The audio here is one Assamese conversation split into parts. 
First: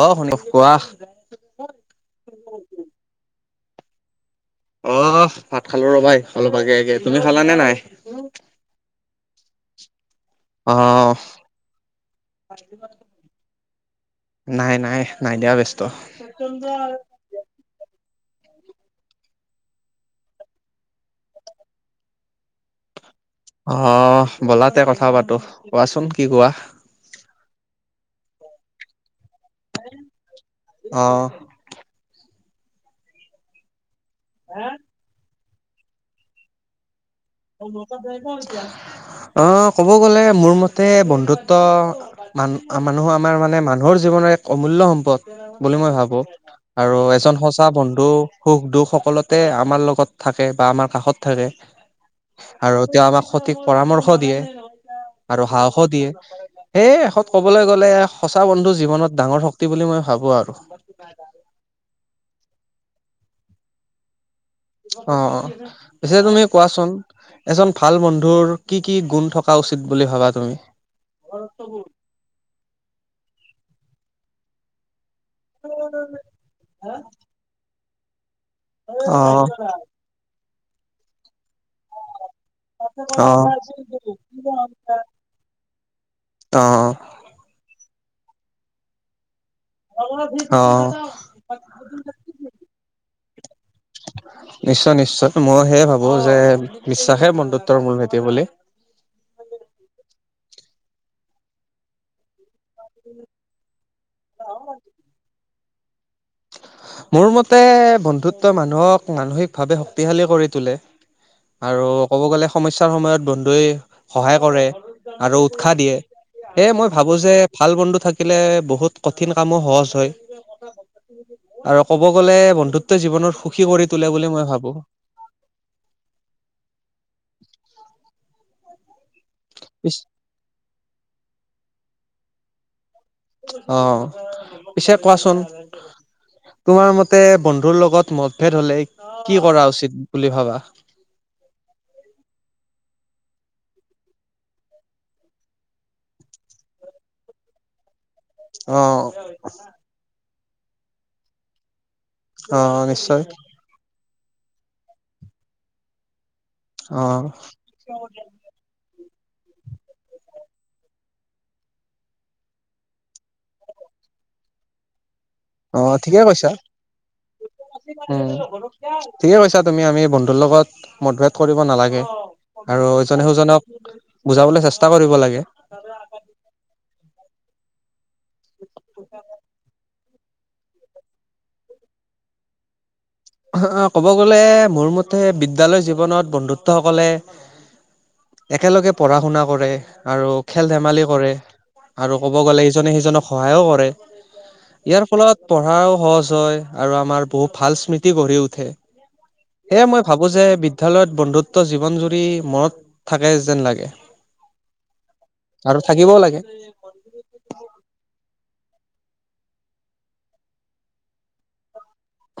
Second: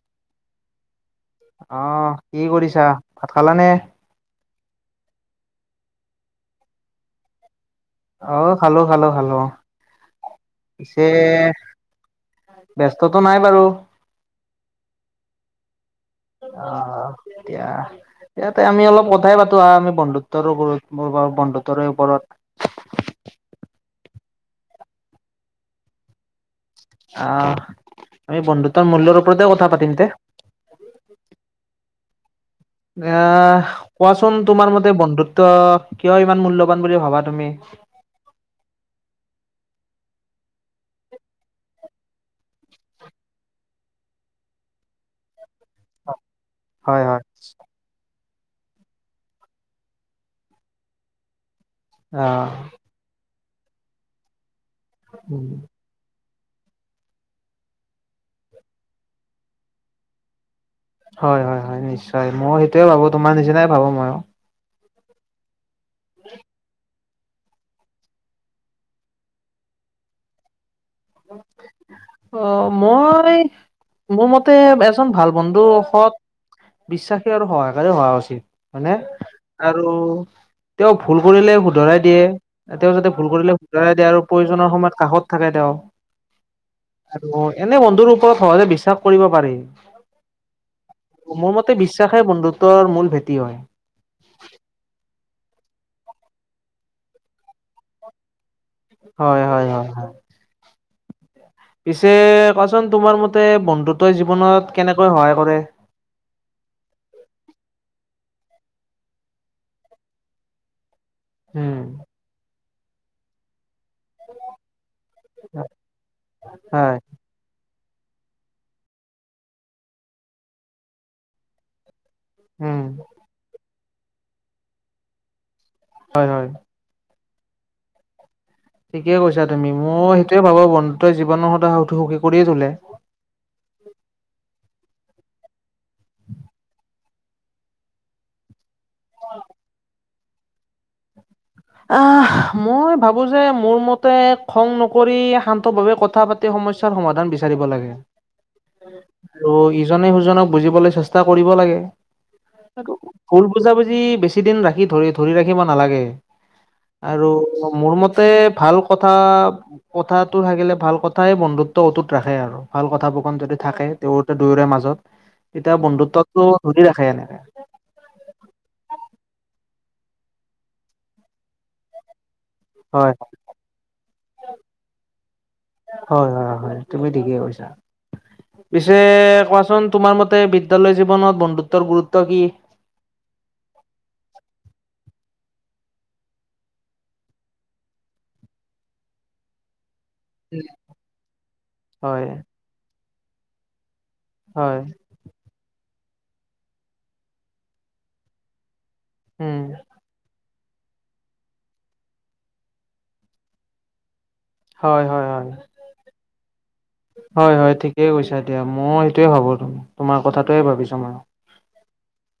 অ শুনি কোৱা অ কি কৰিছা ভাত খালানে? অ ভাত খালো ৰবা এই অলপ আগে আগে তুমি খালা নে নাই অ খালো খালো খালো অ অ পিছে ব্যস্তটো নাই বাৰু নাই নাই নাই দিয়া ব্যস্ত অ এয়া ইয়াতে আমি অলপ কথাই পাতো আ আমি বন্ধুত্বৰ ওপৰত বন্ধুত্বৰে ওপৰত অ বলাতে কথা পাতো কোৱাচোন কি কোৱা? আহ আমি বন্ধুত্বৰ মূল্যৰ ওপৰতে কথা পাতিম তে অ এ কোৱাচোন তোমাৰ মতে বন্ধুত্ব কিয় ইমান মূল্যবান বুলি ভাবা তুমি? অ ক'ব গ'লে মোৰ মতে বন্ধুত্ব মান মানুহ আমাৰ মানে মানুহৰ জীৱনৰ এক অমূল্য সম্পদ বুলি মই ভাবো হয় আৰু হয়। এজন সঁচা বন্ধু সুখ দুখ সকলোতে আমাৰ লগত থাকে বা আমাৰ কাষত থাকে অ', আৰু তেওঁ আমাক সঠিক পৰামৰ্শ দিয়ে আৰু সাহসো দিয়ে। সেই শেষত ক'বলৈ গ'লে সঁচা বন্ধু জীৱনত ডাঙৰ শক্তি বুলি মই ভাবো আৰু হয় হয় হয় নিশ্চয় মই সেইটোয়ে ভাবো তোমাৰ নিচিনাই ভাবো মইও অ অ পিছে তুমি কোৱাচোন এজন ভাল বন্ধুৰ কি কি গুণ থকা উচিত বুলি ভাবা তুমি অৰটো অ মই মোৰ মতে ভাল বন্ধু সৎ বিশ্বাসী আৰু সহকাৰে হোৱা উচিত হয়নে অ আৰু তেওঁক ভুল কৰিলে শুধৰাই দিয়ে। তেওঁ যাতে ভুল অ', কৰিলে সুধৰাই দিয়ে আৰু প্ৰয়োজনৰ সময়ত কাষত থাকে তেওঁ অ', আৰু এনে বন্ধুৰ ওপৰত সহজে বিশ্বাস কৰিব পাৰি অ', মোৰ মতে বিশ্বাসে বন্ধুত্বৰ মূল ভেটি হয়। নিশ্চয় নিশ্চয় মই সেয়ে ভাবো যে বিশ্বাসে বন্ধুত্বৰ মূল ভেটি বুলি। হয়, হয়, হয় পিছে কোৱাচোন তোমাৰ মতে বন্ধুত্বই জীৱনত কেনেকৈ সহায় কৰে। মোৰ মতে বন্ধুত্ব মানুহক মানসিকভাৱে শক্তিশালী কৰি তোলে। উম। আৰু ক'ব গ'লে সমস্যাৰ সময়ত বন্ধুৱে সহায় কৰে আৰু উৎসাহ দিয়ে সেয়ে মই হয় ভাবো যে, ভাল বন্ধু থাকিলে বহুত কঠিন কামো সহজ হয়। আৰু, ক'ব গ'লে উম বন্ধুত্ব জীৱনত সুখী কৰি তোলে বুলি মই ভাবো। হয়, হয়। [inaudible] ঠিকেই কৈছা তুমি পিছ মই সেইটোৱে ভাবো বন্ধুতে জীৱনৰ সদায় সুখী সুখী কৰিয়ে তোলে। অ পিছে কোৱাচোন তোমাৰ মতে বন্ধুৰ লগত মতভেদ হলেই, কি কৰা উচিত বুলি ভাবা? আহ মই ভাবো যে মোৰ মতে খং নকৰি শান্তভাৱে কথা পাতি সমস্যা সমাধান বিচাৰিব লাগে। অ ত ইজনে সুজনক বুজিবলৈ চেষ্টা কৰিব লাগে। অ নিশ্চয় ভূল বুজাবুজি বেছি বেছি দিন ধ ধৰি ৰাখিব নালাগে অ আৰু মোৰ মতে ভাল। কথা কথাতটো থাকিলে ভাল কথাই বন্ধুত্ব অটুত ৰাখে আৰু ভাল কথ বোৰকন যদি থাকে। তেওঁ তে দুয়োৰে মাজত তেতিয়া অ ঠিকে বন্ধুত্বটো কৈছা ধৰি ৰাখে এনেকে উ ঠিকে কৈছা তুমি আমি বন্ধুৰ লগত মতভেদ কৰিব নালাগে। আৰু হয় ইজনে সুজনক বুজাবলৈ চেষ্টা কৰিব লাগে। ঠিকে কৰিছা পিছে কোৱাচোন, তোমাৰ মতে বিদ্যালয় জীৱনত বন্ধুত্বৰ গুৰুত্ব কি। ক'ব গ'লে মোৰ মতে বিদ্যালয় জীৱনত বন্ধুত্ব সকলে একেলগে পঢ়া শুনা কৰে। আৰু খেল ধেমালি কৰে আৰু হয় ক'ব গ'লে ইজনে সিজনক সহায়ো কৰে। হয় ইয়াৰ ফলত পঢ়াও সহজ হয়, আৰু আমাৰ বহুত ভাল স্মৃতি। গঢ়ি উঠে উম সেয়ে মই ভাবো যে বিদ্যালয়ত বন্ধুত্ব জীৱন জুৰি মনত থাকে যেন লাগে। হয় হয় হয় আৰু থাকিবও লাগে হয় হয় ঠিকেই কৈছা। এতিয়া মই সেইটোয়ে ভাবো তোমাৰ কথাটোয়ে ভাবিছো মইওঁ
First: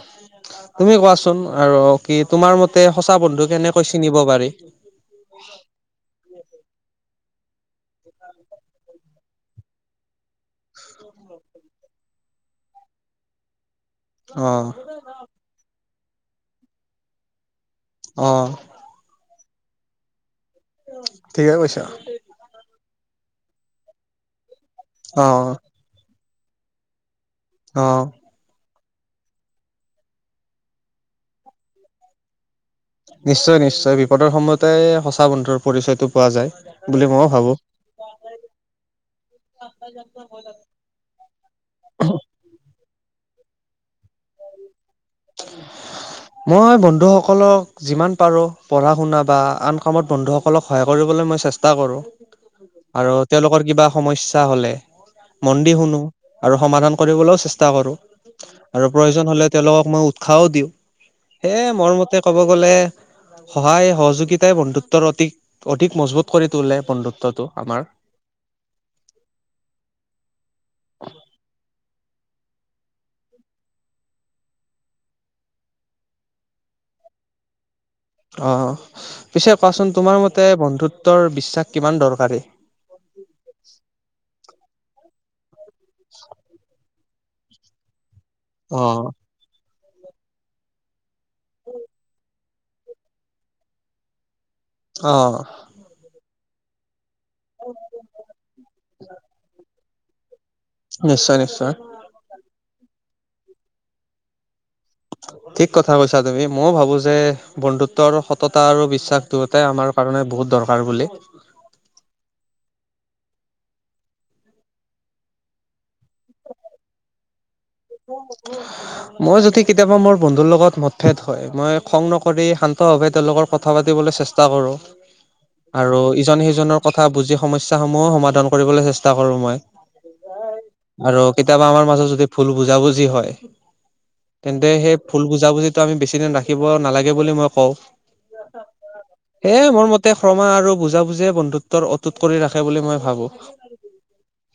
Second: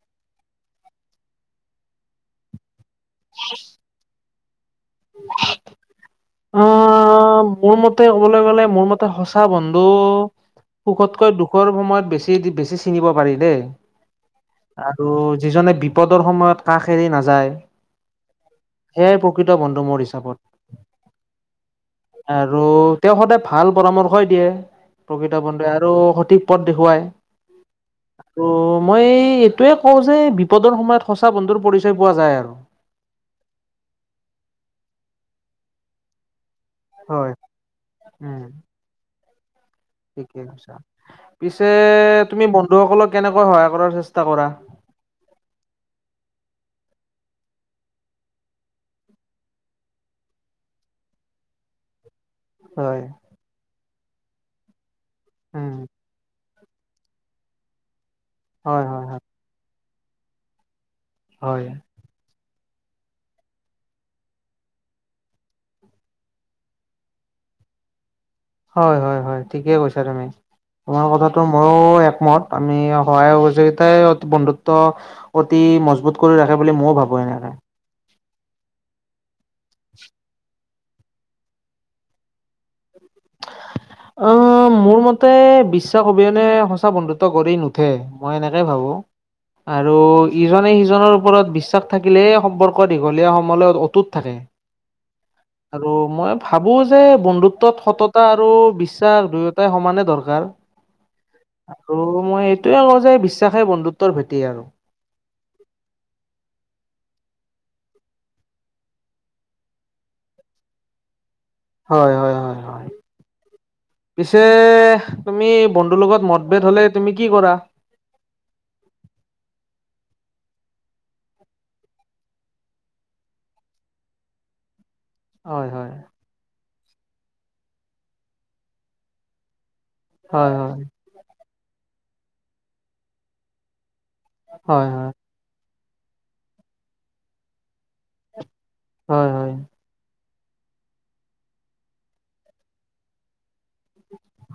তুমি কোৱাচোন আৰু কি তোমাৰ মতে সঁচা বন্ধু কেনেকৈ চিনিব পাৰি। [unintelligible] আহ মোৰ মতে ক'বলৈ গ'ল, মোৰ মতে সঁচা বন্ধু। সুখতকৈ দুখৰ সময়ত বেছি বেছি চিনিব পাৰি দেই। অ আৰু যিজনে বিপদৰ সময়ত কাষ এৰি নাযায়। অ সেয়াই প্ৰকৃত বন্ধু মোৰ হিচাপত। আৰু তেওঁ সদায় ভাল পৰামৰ্শই দিয়ে। অ প্ৰকৃত বন্ধু, আৰু সঠিক পথ দেখুৱায় অ আৰু মই এইটোয়ে কওঁ যে বিপদৰ সময়ত সঁচা বন্ধুৰ পৰিচয় পোৱা যায় আৰু। নিশ্চয় নিশ্চয় বিপদৰ সময়তে সঁচা বন্ধুৰ পৰিচয়টো পোৱা যায়। বুলি ময়ো হয়, ভাবো উম পিছে তুমি বন্ধুসকলক কেনেকৈ সহায় কৰাৰ চেষ্টা কৰা [unintelligible] মই বন্ধুসকলক যিমান পাৰো পঢ়া শুনা বা আন কামত বন্ধুসকলক সহায় কৰিব। ই চেষ্টা কৰোঁ হয় আৰু তেওঁলোকৰ কিবা সমস্যা হলে মনদি উম শুনো। আৰু সমাধান কৰিবলৈও চেষ্টা কৰো হয় আৰু হয় হয় প্ৰয়োজন হলে তেওঁলোকক মই উৎসাহও দিওঁ। সে, মোৰ মতে ক'ব গ'লে সহায় সহযোগিতাই বন্ধুত্বৰ অধিক, অধিক মজবুত কৰি তোলে, বন্ধুত্বটো আমাৰ। হয়, হয়, হয়, ঠিকে কৈছা তুমি। তোমাৰ কথাটো মইয়ো মত, আমি সহায়, সহযোগিতাই অতি বন্ধুত্ব অতি মজবুত কৰি ৰাখে বুলি মইয়ো ভাবোঁ। অ'! পিছে কোৱাচোন? তোমাৰ মতে বন্ধুত্ব ৰ বিশ্বাস কিমান দৰকাৰী? অ'! মোৰ মতে, বিশ্বাস অবিহনে সঁচা বন্ধুত্ব গঢ়ি নুঠে। মই এনেকে অ ভাবোঁ আৰু ইজনে, সিজনৰ ওপৰত বিশ্বাস থাকিলেই সম্পৰ্ক দীঘলীয়া সময়লৈ অটুত থাকে অ আৰু মই ভাবোঁ যে বন্ধুত্বত সততা আৰু বিশ্বাস দুয়োটাই সমানে দৰকাৰ। নিশ্চয় নিশ্চয় আৰু মই এইটোৱে কওঁ যে, বিশ্বাসে বন্ধুত্বৰ ভেটি আৰু। ঠিক কথা কৈছা তুমি ময়ো ভাবো যে বন্ধুত্বৰ সততা আৰু বিশ্বাস দুয়োটাই আমাৰ কাৰণে, বহুত দৰকাৰ বুলি। হয়, হয়, হয়, হয়। পিছে, তুমি বন্ধুৰ লগত মতভেদ হ'লে তুমি কি কৰা? মই যদি, কেতিয়াবা মোৰ বন্ধুৰ লগত মতভেদ হয়। মই খং নকৰি শান্ত ভাৱে তেওঁলোকৰ কথা পাতিবলৈ চেষ্টা কৰোঁ। হয় হয় আৰু ইজনে, সিজনৰ কথা বুজি, সমস্যা সমূহো সমাধান কৰিবলৈ চেষ্টা কৰোঁ মই। হয়, হয়। আৰু কেতিয়াবা, আমাৰ মাজত যদি ভুল বুজাবুজি হয়। তেন্তে, হয় সেই হয়। ভুল বুজাবুজি আমি বেছি দিন ৰাখিব নালাগে বুলি মই কওঁ। হয় হয় সেই, মোৰ মতে ক্ৰমা আৰু বুজাবুজিয়ে বন্ধুত্বৰ অটুট কৰি ৰাখে বুলি মই ভাবোঁ।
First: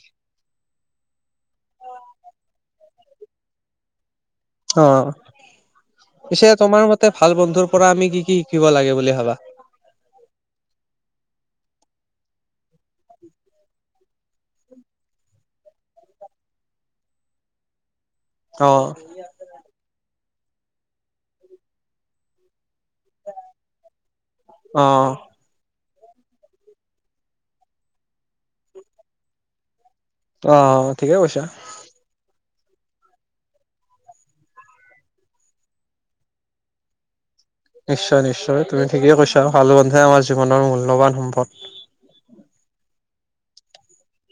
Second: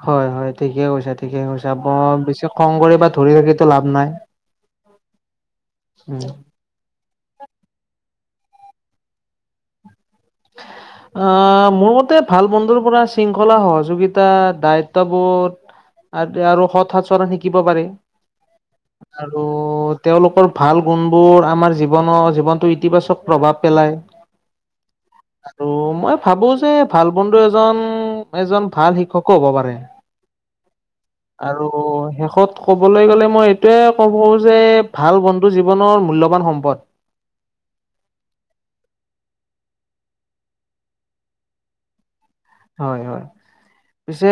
হয়, হয়, ঠিকে কৈছে, ঠিকে কৈছে। বৰ বেছি খং কৰি বা ধৰি ৰাখি ত' লাভ নাই। অ'! উম পিছে, তোমাৰ মতে ভাল বন্ধুৰ পৰা আমি কি কি শিকিব লাগে বুলি ভাবা? আঁ মোৰ মতে, ভাল বন্ধুৰ পৰা শৃংখলা, সহযোগিতা, দায়িত্ব বোধ আৰু আৰু সৎ আচৰণ শিকিব পাৰে অ', আৰু তেওঁলোকৰ ভাল গুণবোৰ, আমাৰ জীৱনৰ জীৱনটো ইতিবাচক প্ৰভাৱ পেলায়। অ'! আৰু মই ভাবোঁ যে, ভাল বন্ধু এজন, এজন ভাল শিক্ষকো হ'ব পাৰে। অ', ঠিকে কৈছা। আৰু শেষত ক'বলৈ গ'লে, মই, এইটোৱে কওঁ যে, ভাল বন্ধু জীৱনৰ মূল্যবান সম্পদ। [inaudible] নিশ্চয়, নিশ্চয়, তুমি ঠিকেই কৈছা। ভাল বন্ধুৱে আমাৰ জীৱনৰ মূল্যবান সম্পদ। হয়, হয়। পিছে,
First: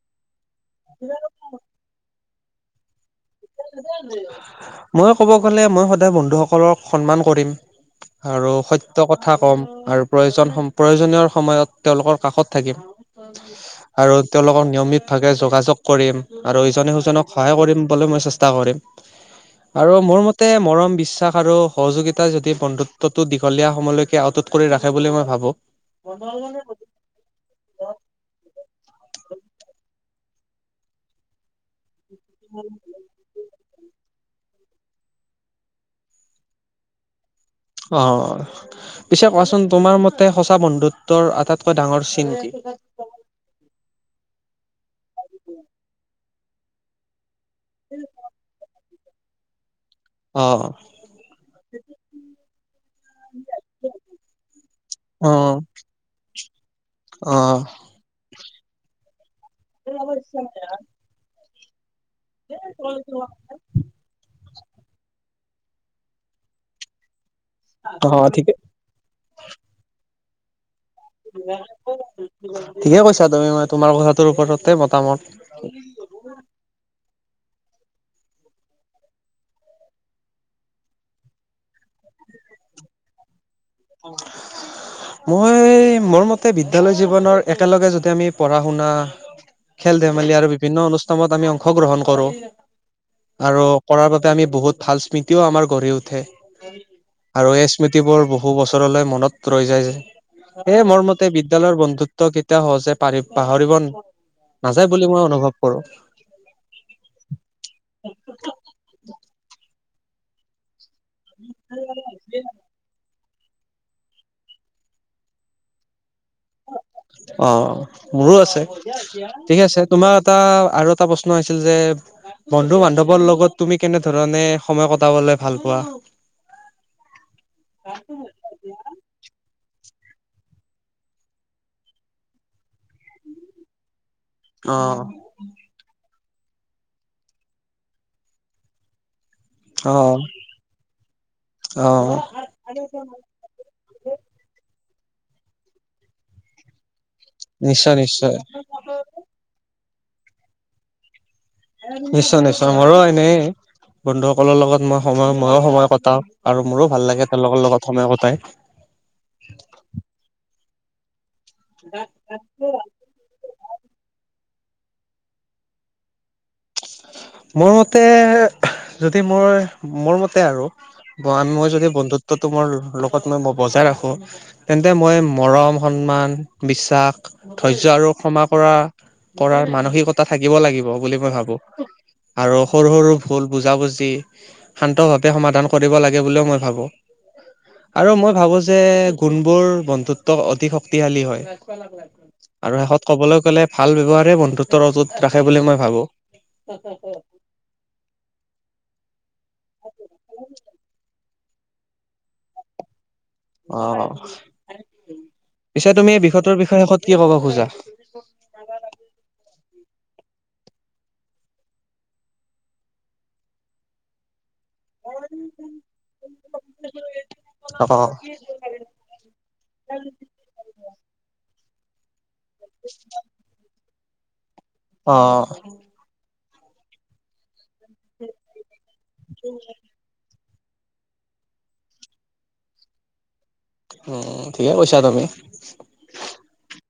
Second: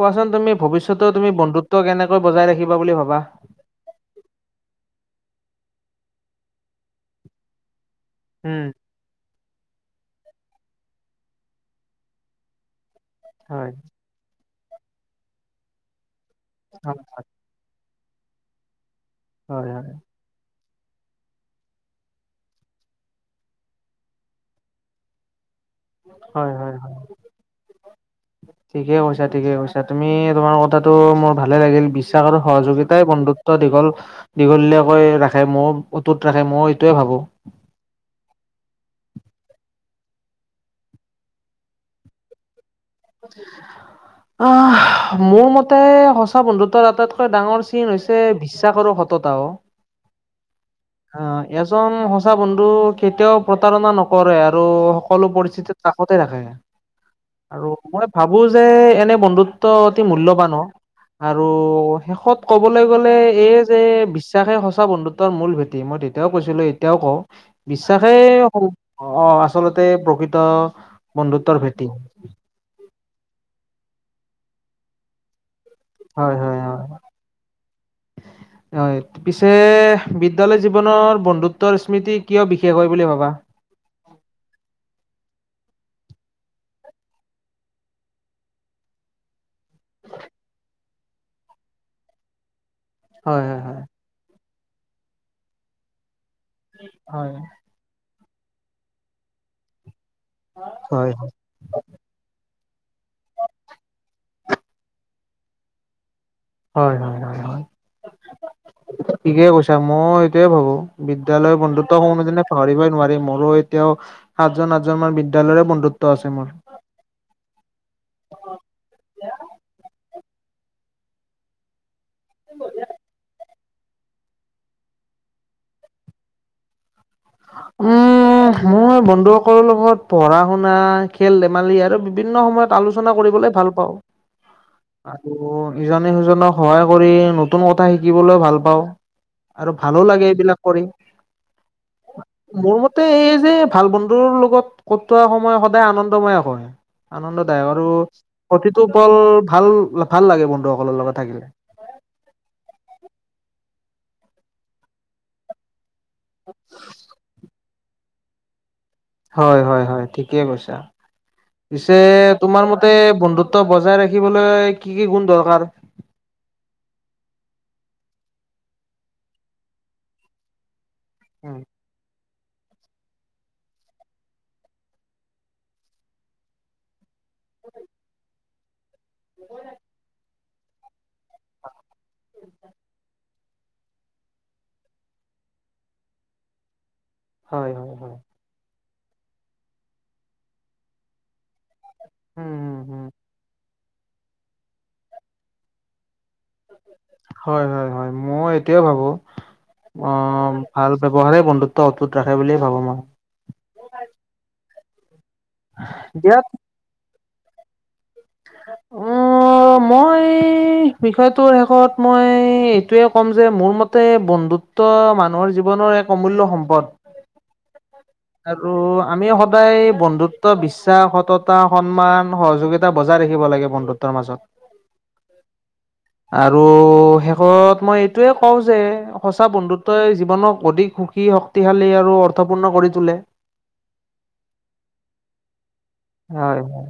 কোৱাচোন তুমি ভৱিষ্যত তুমি বন্ধুত্ব কেনে বজাই ৰাখিবা বুলি ভাবা? মই ক'ব গ'লে, মই সদায় বন্ধুসকলক সন্মান কৰিম। আৰু উম সত্য কথা কম আৰু প্ৰয়োজন, প্ৰয়োজনীয়ৰ সময়ত তেওঁলোকৰ কাষত থাকিম। হয়। আৰু তেওঁলোকক নিয়মিতভাৱে যোগাযোগ কৰিম আৰু ইজনে, হয় সিজনক সহায় কৰিম বুলি মই চেষ্টা কৰিম। হয় হয় আৰু মোৰ মতে, মৰম বিশ্বাস আৰু সহযোগিতা যদি বন্ধুত্বটো দীঘলীয়া সময়লৈকে আতুত কৰি ৰাখে বুলি মই ভাবোঁ। হয়, হয়। ঠিকে কৈছা, ঠিকে কৈছা। তুমি, তোমাৰ কথাটো, মোৰ ভাল ভালে লাগিল। বিশ্বাস আৰু সহযোগিতাই বন্ধুত্ব দীঘল দীঘলীয়াকৈ ৰাখে। মই অতুত ৰাখে মই এইটোৱে ভাবোঁ। অ'! পিছে কোৱাচোন? তোমাৰ মতে, সঁচা বন্ধুত্বৰ আটাইতকৈ ডাঙৰ চিন কি? আঁ মোৰ মতে, সঁচা বন্ধুত্বৰ এটাত ডাঙৰ চিন হৈছে, বিশ্বাসৰো সততা অ'। অ'। অ'! এজন সঁচা বন্ধু কেতিয়াও প্ৰতাৰণা নকৰে আৰু সকলো অ', পৰিস্থিতিত কাষতে ৰাখে। অ', আৰু মই ভাবো যে এনে বন্ধুত্ব অতি মূল্যবান। আৰু শেষত ক'বলৈ গ'লে এই যে বিশ্ব - তাকে সঁচা বন্ধুত্বৰ মূল ভেটি। মই তেতিয়াও কৈছিলো এতিয়াও কও। বিশ্বাসে অ', ঠিকে অ আচলতে প্ৰকৃত বন্ধুত্বৰ ভেটি ঠিকে কৈছা। তুমি মই তোমাৰ কথাটোৰ ওপৰতে মতামত। হয় হয় হয়। [inaudible] হয়। পিছে বিদ্যয়ালয় জীৱনৰ বন্ধুত্বৰ স্মৃতি কিয় বিশেষ হয় বুলি ভাবা? [unintelligible] মই মোৰ মতে বিদ্যালয় জীৱনৰ একেলগে যদি আমি পঢ়া শুনা, খেল ধেমালি আৰু বিভিন্ন অনুষ্ঠানত আমি অংশগ্ৰহণ কৰোঁ, হয় হয় আৰু কৰাৰ বাবে আমি বহুত ভাল স্মৃতিও আমাৰ গঢ়ি উঠে। হয় আৰু এই স্মৃতিবোৰ বহু বছৰলৈ মনত ৰৈ যায় যে। এ মোৰ হয় হয় মতে বিদ্যালয়ৰ বন্ধুত্ব কেতি - এয়া সহজে পাৰি পাহৰিব নাযায় বুলি মই অনুভৱ কৰো। হয় হয় ঠিকে কৈছা, মই এইটোয়ে ভাবো। বিদ্যালয় বন্ধুত্ব কোনোদিনে পাহৰিবই নোৱাৰিম মই। এতিয়াও সাতজন আঠজন মান বিদ্যালয়ৰে বন্ধুত্ব আছে মোৰ। অ মোৰো আছে। ঠিক আছে তোমাৰ এটা আৰু এটা প্ৰশ্ন হৈছিল যে বন্ধু বান্ধৱৰ লগত তুমি কেনেধৰণে সময় কটাবলে ভাল পোৱা? উম মই বন্ধুসকলৰ লগত পঢ়া- শুনা, খেল- ধেমালি, আৰু বিভিন্ন সময়ত আলোচনা কৰিবলৈ ভাল পাওঁ। অ আৰু ইজনে সিজনক সহায় কৰি নতুন কথা শিকিবলৈ ভাল পাওঁ। আৰু অ ভালো লাগে এইবিলাক কৰি। অ' মোৰ মতে এই যে ভাল বন্ধুৰ লগত কটোৱা সময় সদায় আনন্দময়ক হয়। আনন্দদায়ক আৰু নিশ্চয় নিশ্চয় প্ৰতিটো পল ভাল ভাল লাগে বন্ধুসকলৰ লগত থাকিলে। নিশ্চয় নিশ্চয় মোৰো এনে বন্ধুসকলৰ লগত মই সময় ময়ো সময় ক- টাও আৰু মোৰো ভাল লাগে তেওঁলোকৰ লগত সময় কটাই। হয় হয় হয় ঠিকে কৈছা পিছে তোমাৰ মতে বন্ধু ত্ব বজাই ৰাখিবলৈ কি কি গুণ দৰকাৰ? মোৰ মতে যদি মই মোৰ মতে আৰু বন মই যদি বন্ধু ত্বটো মোৰ লগত মই মই বজাই ৰাখো, তেন্তে মই মৰম, সন্মান, বিশ্বাস, ধৈয্য আৰু ক্ষমা কৰা কৰাৰ মানসিকতা থাকিব লাগিব বুলি মই ভাবো। উ আৰু সৰু সৰু ভুল বুজাবুজি শান্তভাৱে সমাধান কৰিব লাগে বুলিও মই ভাবোঁ। হয় হয় হয়। যে কোনবোৰ বন্ধুত্ব অধিক শক্তিশালী হয়। উম আৰু উম শেষত উম কবলৈ গ'লে ভাল ব্যৱহাৰে বন্ধুত্বৰ অজুত ৰাখে বুলি মই ভাবো। হয় হয় হয়। মই এতিয়া ভাবো অ ভাল ব্যৱহাৰে বন্ধুত্ব অটুত ৰাখে বুলিয়ে ভাবো মই। অ, পিছে তুমি এই দিয়াত বিষয়টোৰ বিষয়ে শেষত কি কব খোজা? ন [unintelligible] উম মই বিষয়টোৰ শেষত মই এইটোৱে ক'ম যে, মোৰ মতে বন্ধু ত্ব মানুহৰ জীৱনৰ এক অমূল্য সম্পদ। অ আৰু আমি সদায় বন্ধুত্ব, বিশ্বাস, সততা, সন্মান সহযোগিতা বজাই ৰাখিব লাগে বন্ধুত্বৰ মাজত। অ আৰু শেষত মই এইটোয়ে কও যে সঁচা বন্ধুত্বই জীৱনক অধিক সুখী শক্তিশালী আৰু অৰ্থপূৰ্ণ কৰি তোলে। উম, ঠিকে কৈছা তুমি। হয়, হয়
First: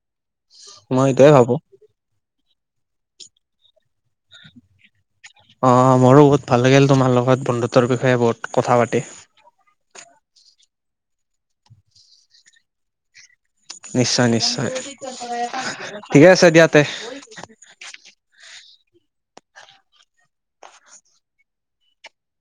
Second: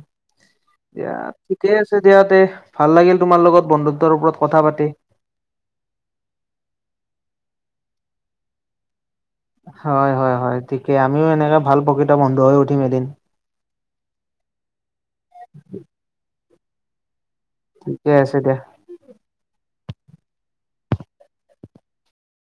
মই দিয়া এইটোয়ে ভাবো। ঠিকে আছে দিয়া দে। ভাল লাগিল তোমাৰ লগত বন্ধুত্বৰ ওপৰত কথা পাতি। অ, মোৰো বহুত ভাল লাগিল তোমাৰ লগত বন্ধুত্বৰ বিষয়ে বহুত কথা পাতি। হয় হয় হয় ঠিকে আমিও এনেকে ভাল প্ৰকৃত বন্ধু হৈ উঠিম এদিন। নিশ্চয় নিশ্চয় ঠিকে আছে দিয়া তে। ঠিকে আছে দিয়া।